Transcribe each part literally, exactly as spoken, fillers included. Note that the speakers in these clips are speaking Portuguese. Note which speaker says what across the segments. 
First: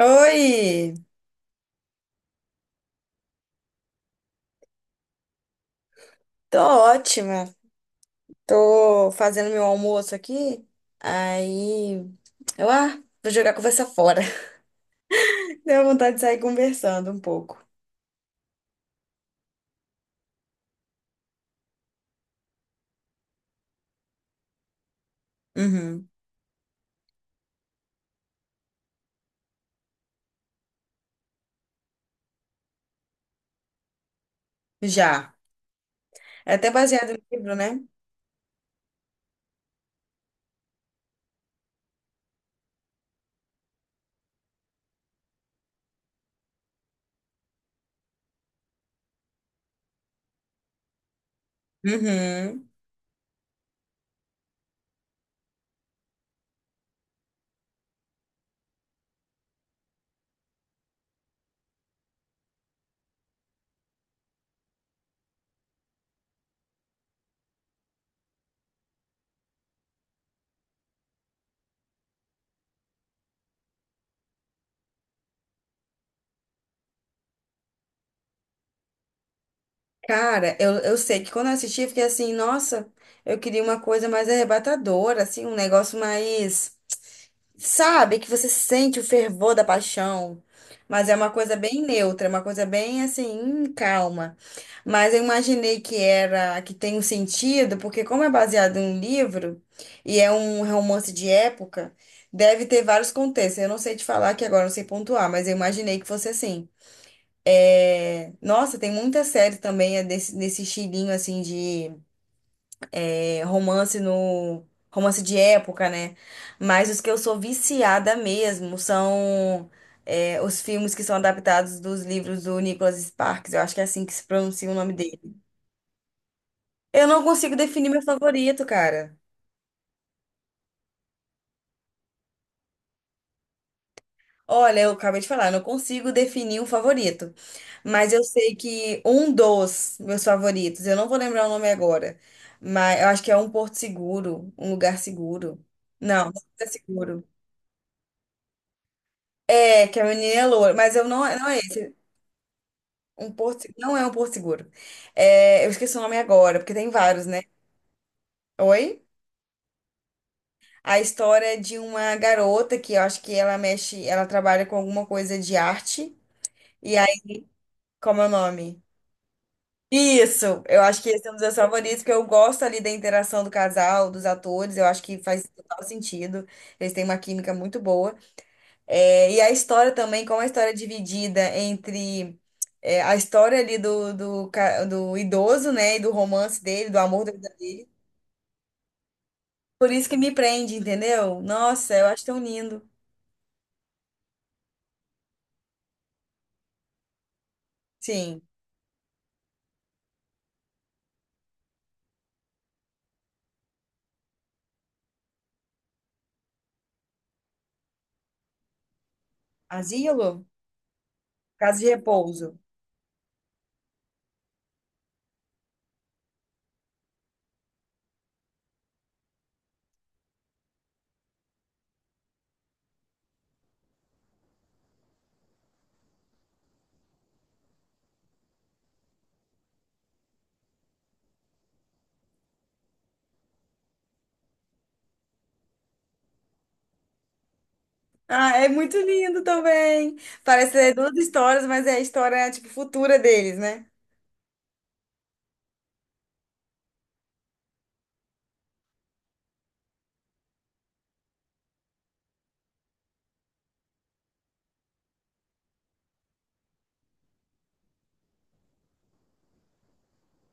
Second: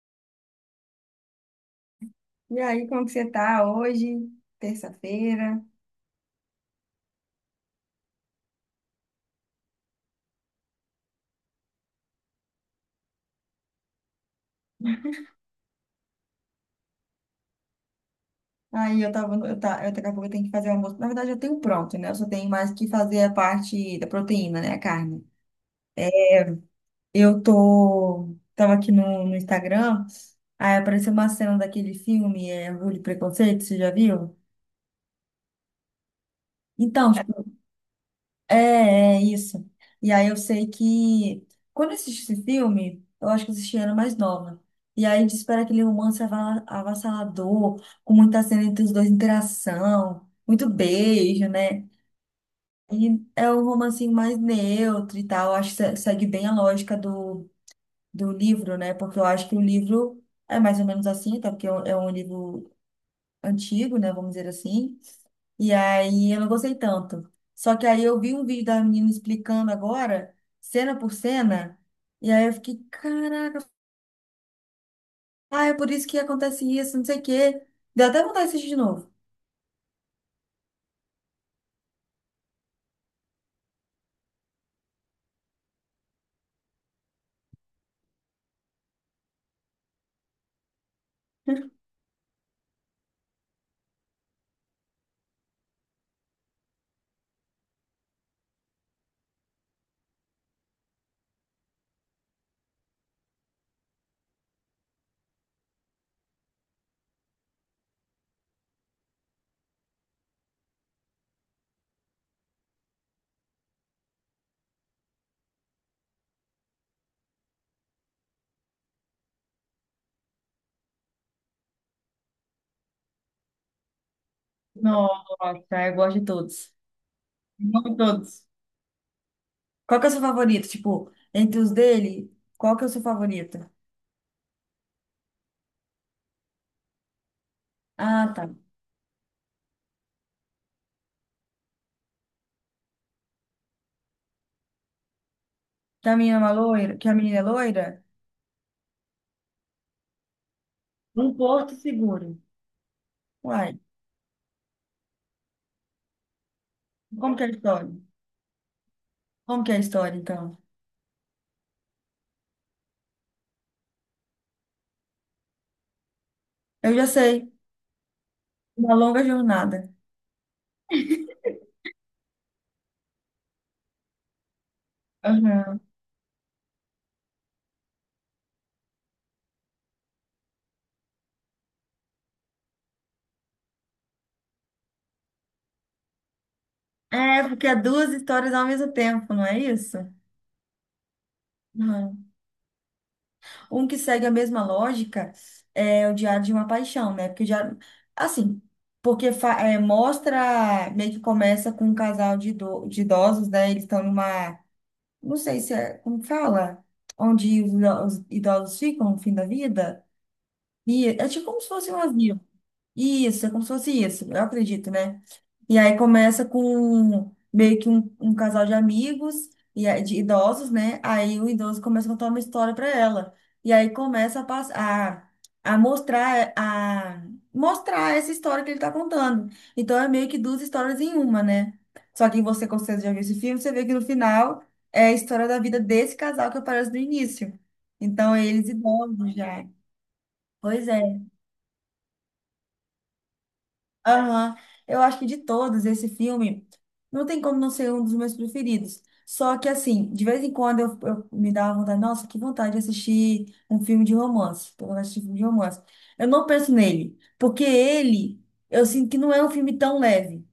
Speaker 1: Oi,
Speaker 2: E aí, como que você tá hoje? Terça-feira.
Speaker 1: tô ótima. Tô fazendo meu almoço aqui. Aí, eu, ah, vou jogar a conversa fora. Deu vontade de sair conversando um pouco.
Speaker 2: Aí eu tava, no- eu tá, eu daqui a pouco eu tenho que fazer o almoço. Na verdade, eu tenho pronto, né? Eu só tenho mais que fazer a parte da proteína, né? A carne.
Speaker 1: Uhum.
Speaker 2: Eu tô, tava aqui no, no Instagram, aí apareceu uma cena daquele filme, é, Orgulho e Preconceito, você já viu?
Speaker 1: Já. É até baseado
Speaker 2: Então,
Speaker 1: no
Speaker 2: tipo
Speaker 1: livro, né?
Speaker 2: É, é isso. E aí eu sei que quando eu assisti esse filme, eu acho que eu assisti era mais nova. E aí diz para aquele romance ava- avassalador, com muita cena entre os dois, interação, muito beijo, né?
Speaker 1: Uhum.
Speaker 2: E é um romancinho mais neutro e tal. Acho que se- segue bem a lógica do, do livro, né? Porque eu acho que o livro é mais ou menos assim, até porque é um é um livro antigo, né? Vamos dizer assim. E aí eu não gostei tanto. Só que aí eu vi um vídeo da menina explicando agora, cena por cena, e aí eu fiquei, caraca, ah, é por isso que acontece isso, não sei o quê. Deu até vontade de assistir de novo.
Speaker 1: Cara, eu, eu sei que quando eu assisti, eu fiquei assim, nossa, eu queria uma coisa mais arrebatadora, assim, um negócio mais. Sabe que você sente o fervor da paixão, mas é uma coisa bem neutra, é uma coisa bem assim, hum, calma. Mas eu imaginei que era, que tem um sentido, porque como é baseado em um livro e é um romance de época, deve ter vários contextos. Eu não sei te falar aqui agora, não sei pontuar, mas eu imaginei que fosse assim. É, nossa, tem muita série também é desse, nesse estilinho assim de é, romance no romance de época, né? Mas os que eu sou viciada mesmo são é, os filmes que são adaptados dos livros do Nicholas Sparks. Eu acho que é assim que se pronuncia o nome dele.
Speaker 2: Nossa, eu gosto de todos.
Speaker 1: Eu não consigo definir
Speaker 2: Amo
Speaker 1: meu
Speaker 2: todos.
Speaker 1: favorito, cara.
Speaker 2: Qual que é o seu favorito? Tipo, entre os dele, qual que é o seu favorito?
Speaker 1: Olha, eu acabei de falar, eu não consigo definir um favorito. Mas eu
Speaker 2: Ah, tá.
Speaker 1: sei que um dos meus favoritos, eu não vou lembrar o nome agora, mas eu acho que é um Porto Seguro, um lugar seguro.
Speaker 2: Que a
Speaker 1: Não, não
Speaker 2: menina é uma
Speaker 1: é
Speaker 2: loira, que a
Speaker 1: seguro.
Speaker 2: menina é loira?
Speaker 1: É, que é a menina é loura, mas eu não,
Speaker 2: Um
Speaker 1: não é
Speaker 2: porto
Speaker 1: esse.
Speaker 2: seguro.
Speaker 1: Um porto, se-
Speaker 2: Uai,
Speaker 1: não é um Porto Seguro. É, eu esqueci o nome agora, porque tem vários,
Speaker 2: como
Speaker 1: né?
Speaker 2: que é a história?
Speaker 1: Oi?
Speaker 2: Como que é a história, então?
Speaker 1: A história é de uma garota que eu acho que ela mexe, ela trabalha com alguma coisa de arte.
Speaker 2: Eu
Speaker 1: E aí,
Speaker 2: já sei.
Speaker 1: como é o nome?
Speaker 2: Uma longa jornada.
Speaker 1: Isso! Eu acho que esse é um dos meus favoritos, porque eu gosto ali da interação do casal, dos atores, eu acho que faz
Speaker 2: Aham.
Speaker 1: total sentido. Eles têm uma química muito boa. É, e a história também, como a história é dividida entre é, a história ali do, do, ca- do idoso, né? E do romance dele, do amor da
Speaker 2: É,
Speaker 1: vida
Speaker 2: porque é
Speaker 1: dele.
Speaker 2: duas histórias ao mesmo tempo, não é
Speaker 1: Por
Speaker 2: isso?
Speaker 1: isso que me prende, entendeu? Nossa, eu acho
Speaker 2: Aham.
Speaker 1: tão lindo.
Speaker 2: Um que segue a mesma lógica é o Diário de uma Paixão, né? Porque o diário,
Speaker 1: Sim.
Speaker 2: assim, porque fa- é, mostra, meio que começa com um casal de, ido- de idosos, né? Eles estão numa, não sei se é, como fala? Onde os, ido- os idosos ficam no fim da vida.
Speaker 1: Asilo?
Speaker 2: E é tipo como se
Speaker 1: Casa de
Speaker 2: fosse um asilo.
Speaker 1: repouso.
Speaker 2: Isso, é como se fosse isso, eu acredito, né? E aí começa com meio que um, um casal de amigos e aí- de idosos, né? Aí o idoso começa a contar uma história para ela. E aí começa a, pass- a, a mostrar a mostrar essa história que ele tá contando. Então é meio que duas histórias em uma, né? Só que você, com certeza, já viu esse filme, você vê que no final é a história da vida desse casal que aparece no início. Então, é
Speaker 1: Ah, é
Speaker 2: eles
Speaker 1: muito
Speaker 2: idosos
Speaker 1: lindo
Speaker 2: já.
Speaker 1: também. Parece
Speaker 2: Pois
Speaker 1: ser duas
Speaker 2: é.
Speaker 1: histórias, mas é a história, tipo, futura deles, né?
Speaker 2: Aham. Eu acho que de todos, esse filme não tem como não ser um dos meus preferidos. Só que, assim, de vez em quando eu, eu me dava vontade, nossa, que vontade de assistir um filme de romance. Tô vontade de assistir um filme de romance. Eu não penso nele, porque ele, eu sinto que não é um filme tão leve.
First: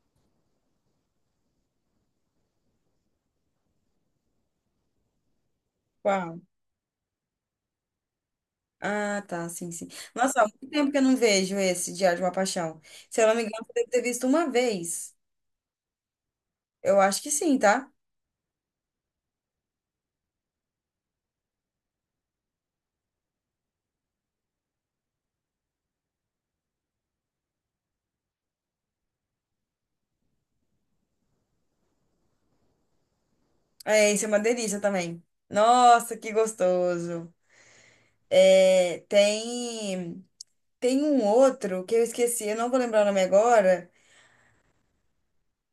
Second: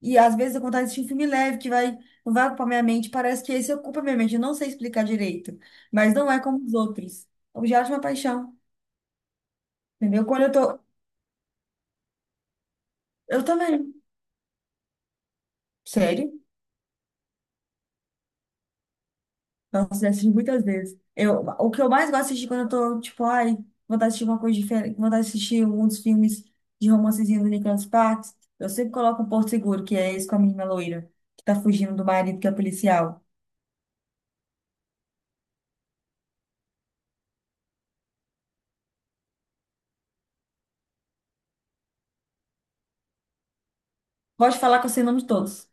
Speaker 2: E às vezes eu tenho vontade de assistir um filme leve que vai, não vai ocupar minha mente. Parece que esse ocupa minha mente. Eu não sei explicar direito, mas não
Speaker 1: Uau.
Speaker 2: é como os outros. Objeto de uma paixão,
Speaker 1: Ah, tá, sim, sim.
Speaker 2: entendeu?
Speaker 1: Nossa,
Speaker 2: Quando
Speaker 1: há
Speaker 2: eu
Speaker 1: muito
Speaker 2: tô.
Speaker 1: tempo que eu não vejo esse Diário de uma Paixão. Se eu não me
Speaker 2: Eu
Speaker 1: engano, eu devo
Speaker 2: também.
Speaker 1: ter visto uma vez.
Speaker 2: Sério?
Speaker 1: Eu acho que sim, tá?
Speaker 2: Nossa, já assisti muitas vezes. Eu, o que eu mais gosto de assistir quando eu tô, tipo, ai, vontade de assistir uma coisa diferente, vontade de assistir um dos filmes de romancezinho do Nicholas Sparks, eu sempre coloco o Porto Seguro, que é esse com a menina loira, que tá fugindo do marido, que é policial.
Speaker 1: É, isso é uma delícia também. Nossa, que gostoso. É, tem, tem um outro que eu esqueci, eu não vou lembrar o nome agora.
Speaker 2: Pode falar que eu sei o nome de todos.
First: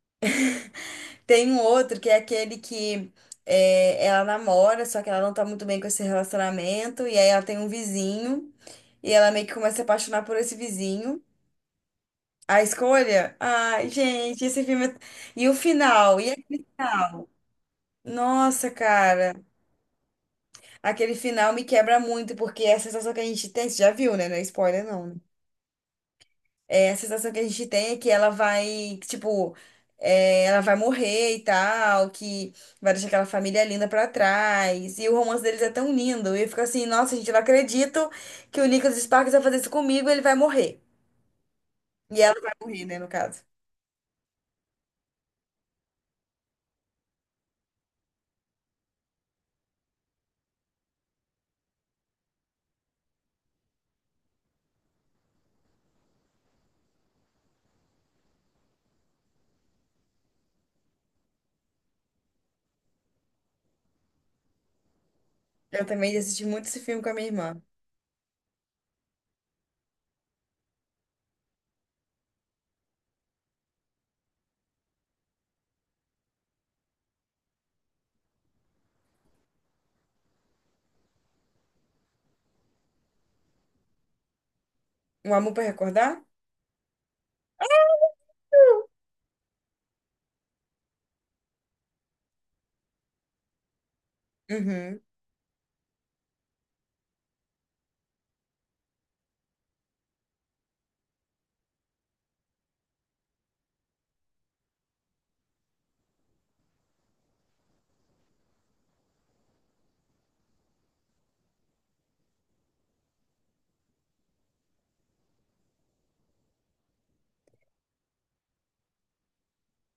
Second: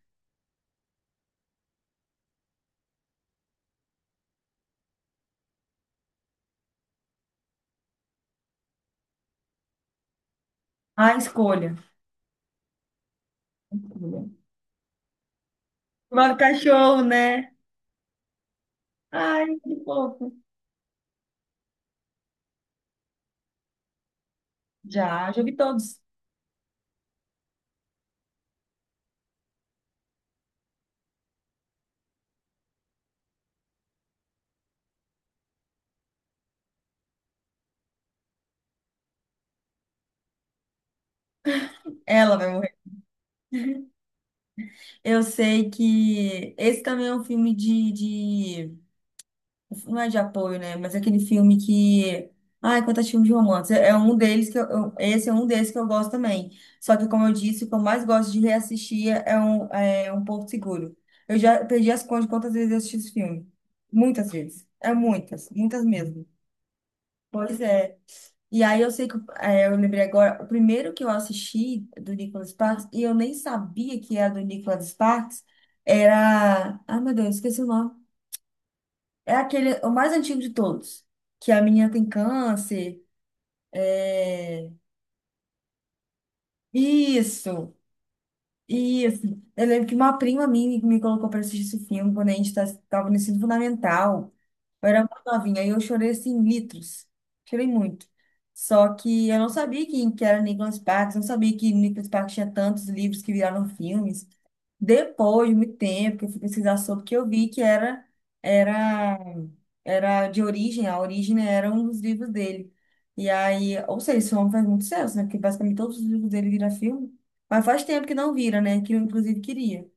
Speaker 1: Tem um outro que é aquele que é, ela namora, só que ela não tá muito bem com esse relacionamento, e aí ela tem um vizinho, e ela meio que começa a se apaixonar por esse
Speaker 2: A
Speaker 1: vizinho.
Speaker 2: escolha.
Speaker 1: A Escolha? Ai, gente, esse filme. É- E o final? E
Speaker 2: Nove
Speaker 1: aquele
Speaker 2: cachorro,
Speaker 1: final?
Speaker 2: né?
Speaker 1: Nossa, cara.
Speaker 2: Ai, que fofo.
Speaker 1: Aquele final me quebra muito, porque é a sensação que a gente tem. Você já viu, né? Não é spoiler, não, né?
Speaker 2: Já, já vi todos.
Speaker 1: É, a sensação que a gente tem é que ela vai, que, tipo, é, ela vai morrer e tal, que vai deixar aquela família linda pra trás. E o romance deles é tão lindo. E eu fico assim, nossa, gente, eu não acredito que o Nicholas Sparks vai fazer isso comigo, ele vai morrer. E
Speaker 2: Ela
Speaker 1: ela
Speaker 2: vai
Speaker 1: vai
Speaker 2: morrer.
Speaker 1: morrer, né, no caso.
Speaker 2: Eu sei que esse também é um filme de, Não é de apoio, né? Mas é aquele filme que. Ai, quantos filmes de romance. É um deles que eu, eu- Esse é um deles que eu gosto também. Só que, como eu disse, o que eu mais gosto de reassistir é um, é um Porto Seguro. Eu já perdi as contas de quantas vezes eu assisti esse filme. Muitas vezes. É muitas, muitas
Speaker 1: Eu também
Speaker 2: mesmo.
Speaker 1: assisti muito esse filme com a minha
Speaker 2: Pois
Speaker 1: irmã.
Speaker 2: é. E aí eu sei que é, eu lembrei agora, o primeiro que eu assisti do Nicholas Sparks, e eu nem sabia que era do Nicholas Sparks, era. Ai, meu Deus, esqueci o nome. É aquele, o mais antigo de todos. Que a menina tem câncer. É...
Speaker 1: Um Amor pra Recordar?
Speaker 2: Isso, isso. Eu lembro que uma prima minha me colocou para assistir esse filme quando a gente estava no ensino fundamental. Eu
Speaker 1: Uhum.
Speaker 2: era muito novinha e eu chorei assim, litros. Chorei muito. Só que eu não sabia quem que era Nicholas Sparks, não sabia que Nicholas Sparks tinha tantos livros que viraram filmes. Depois de muito tempo que eu fui pesquisar sobre, que eu vi que era era era de origem, a origem né, era um dos livros dele. E aí, ou seja, esse homem faz muito sucesso, né? Porque basicamente todos os livros dele viram filme. Mas faz tempo que não vira, né? Que eu, inclusive, queria.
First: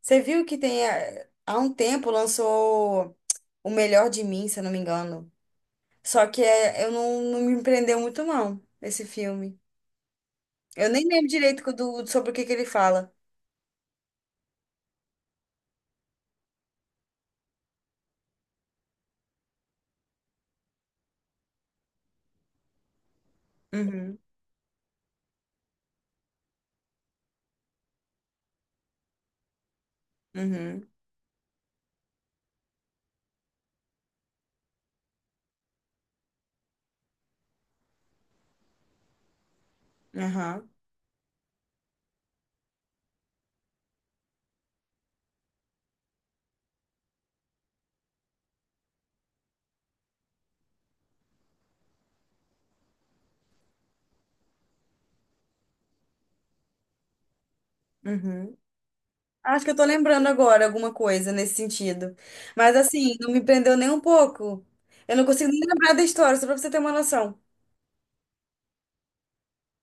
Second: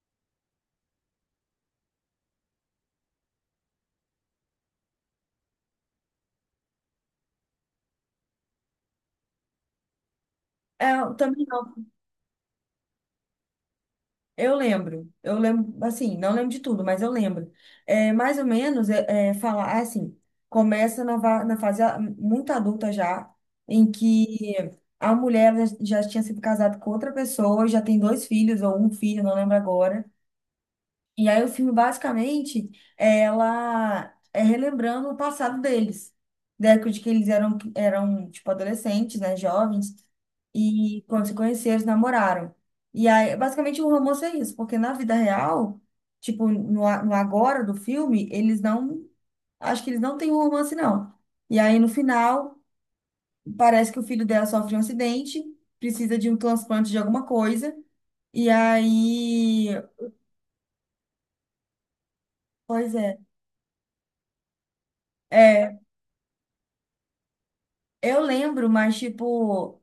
Speaker 1: Você viu que tem, eh, há um tempo lançou O Melhor de Mim, se eu não me engano. Só que eh, eu não, não me prendeu muito, não, esse filme. Eu
Speaker 2: É,
Speaker 1: nem
Speaker 2: eu
Speaker 1: lembro
Speaker 2: também
Speaker 1: direito co-
Speaker 2: não.
Speaker 1: do, sobre o que que ele fala.
Speaker 2: Eu lembro, eu lembro, assim, não lembro de tudo, mas eu lembro. É, mais ou menos, é, é, falar assim, começa na, va- na fase a- muito adulta já, em
Speaker 1: Uhum,
Speaker 2: que a mulher já já tinha sido casada com outra pessoa, já tem dois filhos ou um filho, não lembro agora.
Speaker 1: uhum,
Speaker 2: E aí o filme basicamente é ela é relembrando o passado deles, da época de que eles eram eram tipo adolescentes, né, jovens,
Speaker 1: aham,
Speaker 2: e quando se conheceram, se namoraram. E aí basicamente o romance é isso, porque na vida real, tipo no, a- no agora do filme, eles não acho que eles não têm um romance não. E aí no final parece que o filho dela sofre um acidente, precisa de um transplante de alguma coisa, e
Speaker 1: uhum. Acho
Speaker 2: aí,
Speaker 1: que eu tô lembrando agora alguma coisa nesse sentido. Mas
Speaker 2: pois
Speaker 1: assim,
Speaker 2: é.
Speaker 1: não me prendeu nem um pouco. Eu não consigo nem
Speaker 2: É,
Speaker 1: lembrar da história, só pra você ter uma noção.
Speaker 2: Eu lembro, mas, tipo,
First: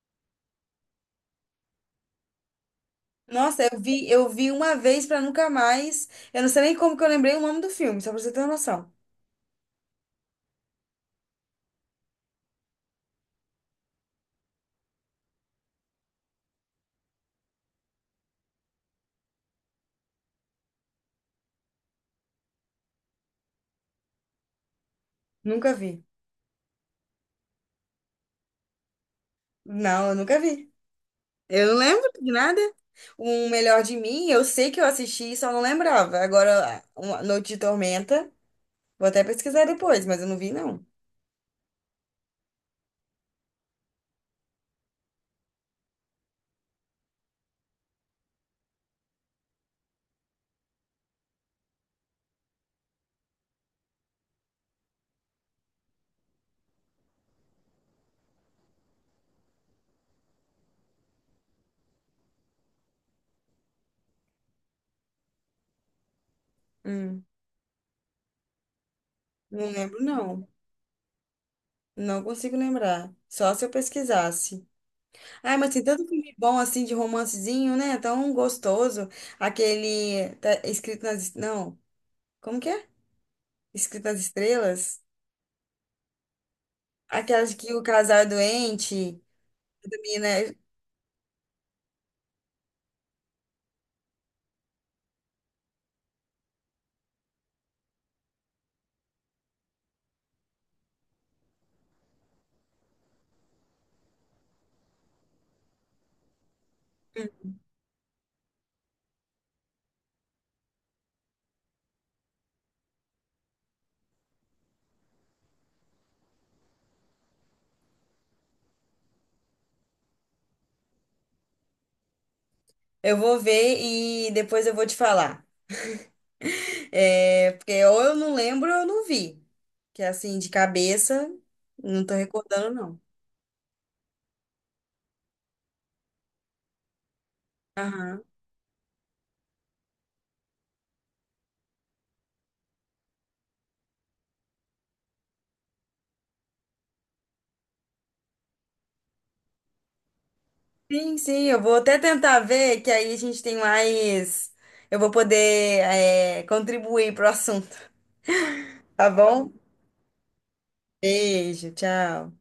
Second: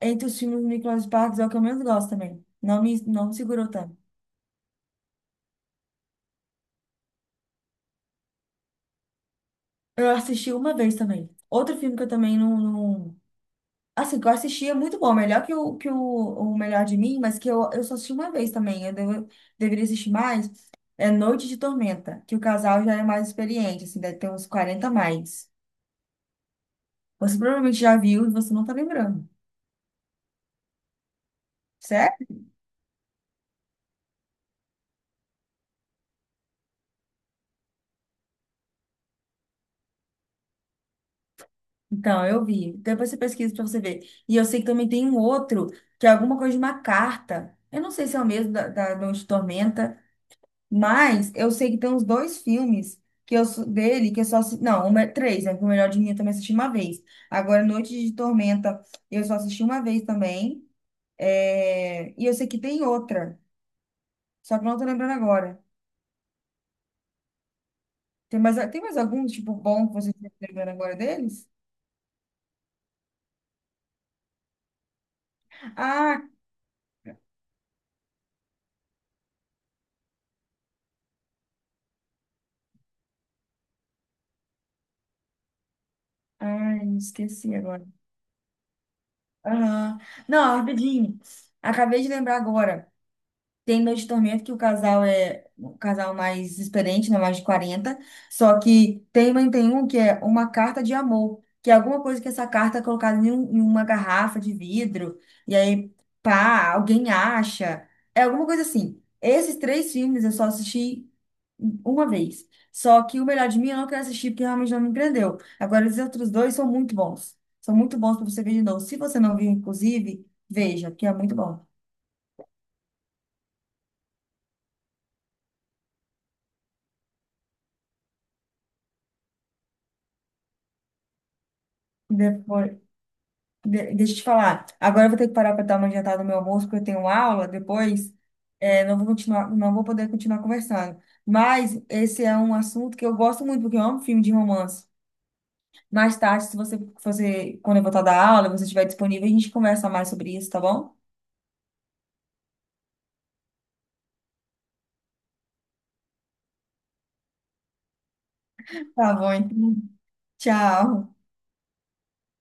Speaker 2: entre os filmes do Nicolas Sparks é o que eu menos gosto também. Não me, não me
Speaker 1: Nossa,
Speaker 2: segurou
Speaker 1: eu
Speaker 2: tanto.
Speaker 1: vi, eu vi uma vez pra nunca mais. Eu não sei nem como que eu lembrei o nome do filme, só pra você ter uma noção.
Speaker 2: Eu assisti uma vez também. Outro filme que eu também não, não- Assim, que eu assisti é muito bom. Melhor que o, que o, o Melhor de Mim, mas que eu, eu só assisti uma vez também. Eu devo- deveria assistir mais. É Noite de Tormenta, que o casal já é mais experiente, assim, deve ter uns quarenta a mais.
Speaker 1: Nunca vi.
Speaker 2: Você provavelmente já viu e você não tá lembrando.
Speaker 1: Não, eu nunca vi. Eu não lembro de nada. O Melhor de Mim, eu sei que eu assisti, só não lembrava. Agora, uma Noite de Tormenta. Vou até pesquisar depois, mas eu não vi, não.
Speaker 2: Então, eu vi. Depois você pesquisa para você ver. E eu sei que também tem um outro, que é alguma coisa de uma carta. Eu não sei se é o mesmo da, da Noite de Tormenta, mas eu sei que tem uns dois filmes que eu sou- dele que eu só assisti. Não, uma, é, três, né? Porque O Melhor de Mim eu também assisti uma vez. Agora, Noite de Tormenta, eu só assisti uma vez também. É, E eu sei que tem outra, só que eu não tô lembrando agora.
Speaker 1: Hum.
Speaker 2: Tem mais, tem mais algum, tipo,
Speaker 1: Não
Speaker 2: bom que
Speaker 1: lembro,
Speaker 2: você está
Speaker 1: não.
Speaker 2: lembrando agora deles?
Speaker 1: Não consigo lembrar. Só se eu pesquisasse. Ai, mas tem tanto
Speaker 2: Ah,
Speaker 1: filme bom assim de romancezinho, né? Tão gostoso. Aquele tá escrito nas. Não. Como que é? Escrito nas Estrelas.
Speaker 2: ai,
Speaker 1: Aquelas
Speaker 2: esqueci
Speaker 1: que o
Speaker 2: agora.
Speaker 1: casal é doente.
Speaker 2: Aham.
Speaker 1: Também, né?
Speaker 2: Não, rapidinho. Acabei de lembrar agora. Tem Noite de Tormento, que o casal é um casal mais experiente, né? Mais de quarenta, Só que tem, mas tem um que é uma carta de amor, que é alguma coisa que essa carta é colocada em, um- em uma garrafa de vidro, e aí, pá, alguém acha. É alguma coisa assim. Esses três filmes eu só assisti uma vez. Só que o Melhor de Mim eu não quero assistir porque realmente não me prendeu. Agora, os outros dois são muito bons. São muito bons para você ver de novo. Se você não viu, inclusive, veja, que é muito bom.
Speaker 1: Eu vou ver e depois eu vou te falar. É, porque ou eu não lembro ou eu não vi. Que assim, de cabeça, não tô recordando,
Speaker 2: Depois.
Speaker 1: não.
Speaker 2: De- deixa eu te falar. Agora eu vou ter que parar para dar uma adiantada no meu almoço, porque eu tenho aula depois.
Speaker 1: Aham.
Speaker 2: É, não vou continuar, não vou poder continuar conversando. Mas esse é um assunto que eu gosto muito, porque eu amo filme de romance. Mais tarde, se você, se você, quando eu voltar da aula, você estiver disponível, a gente conversa mais sobre isso, tá bom?
Speaker 1: Sim, sim, eu vou até tentar ver, que aí a gente tem mais. Eu vou poder, é, contribuir pro assunto, tá Tá
Speaker 2: Tá bom,
Speaker 1: bom?
Speaker 2: então. Tchau.
Speaker 1: Beijo, tchau.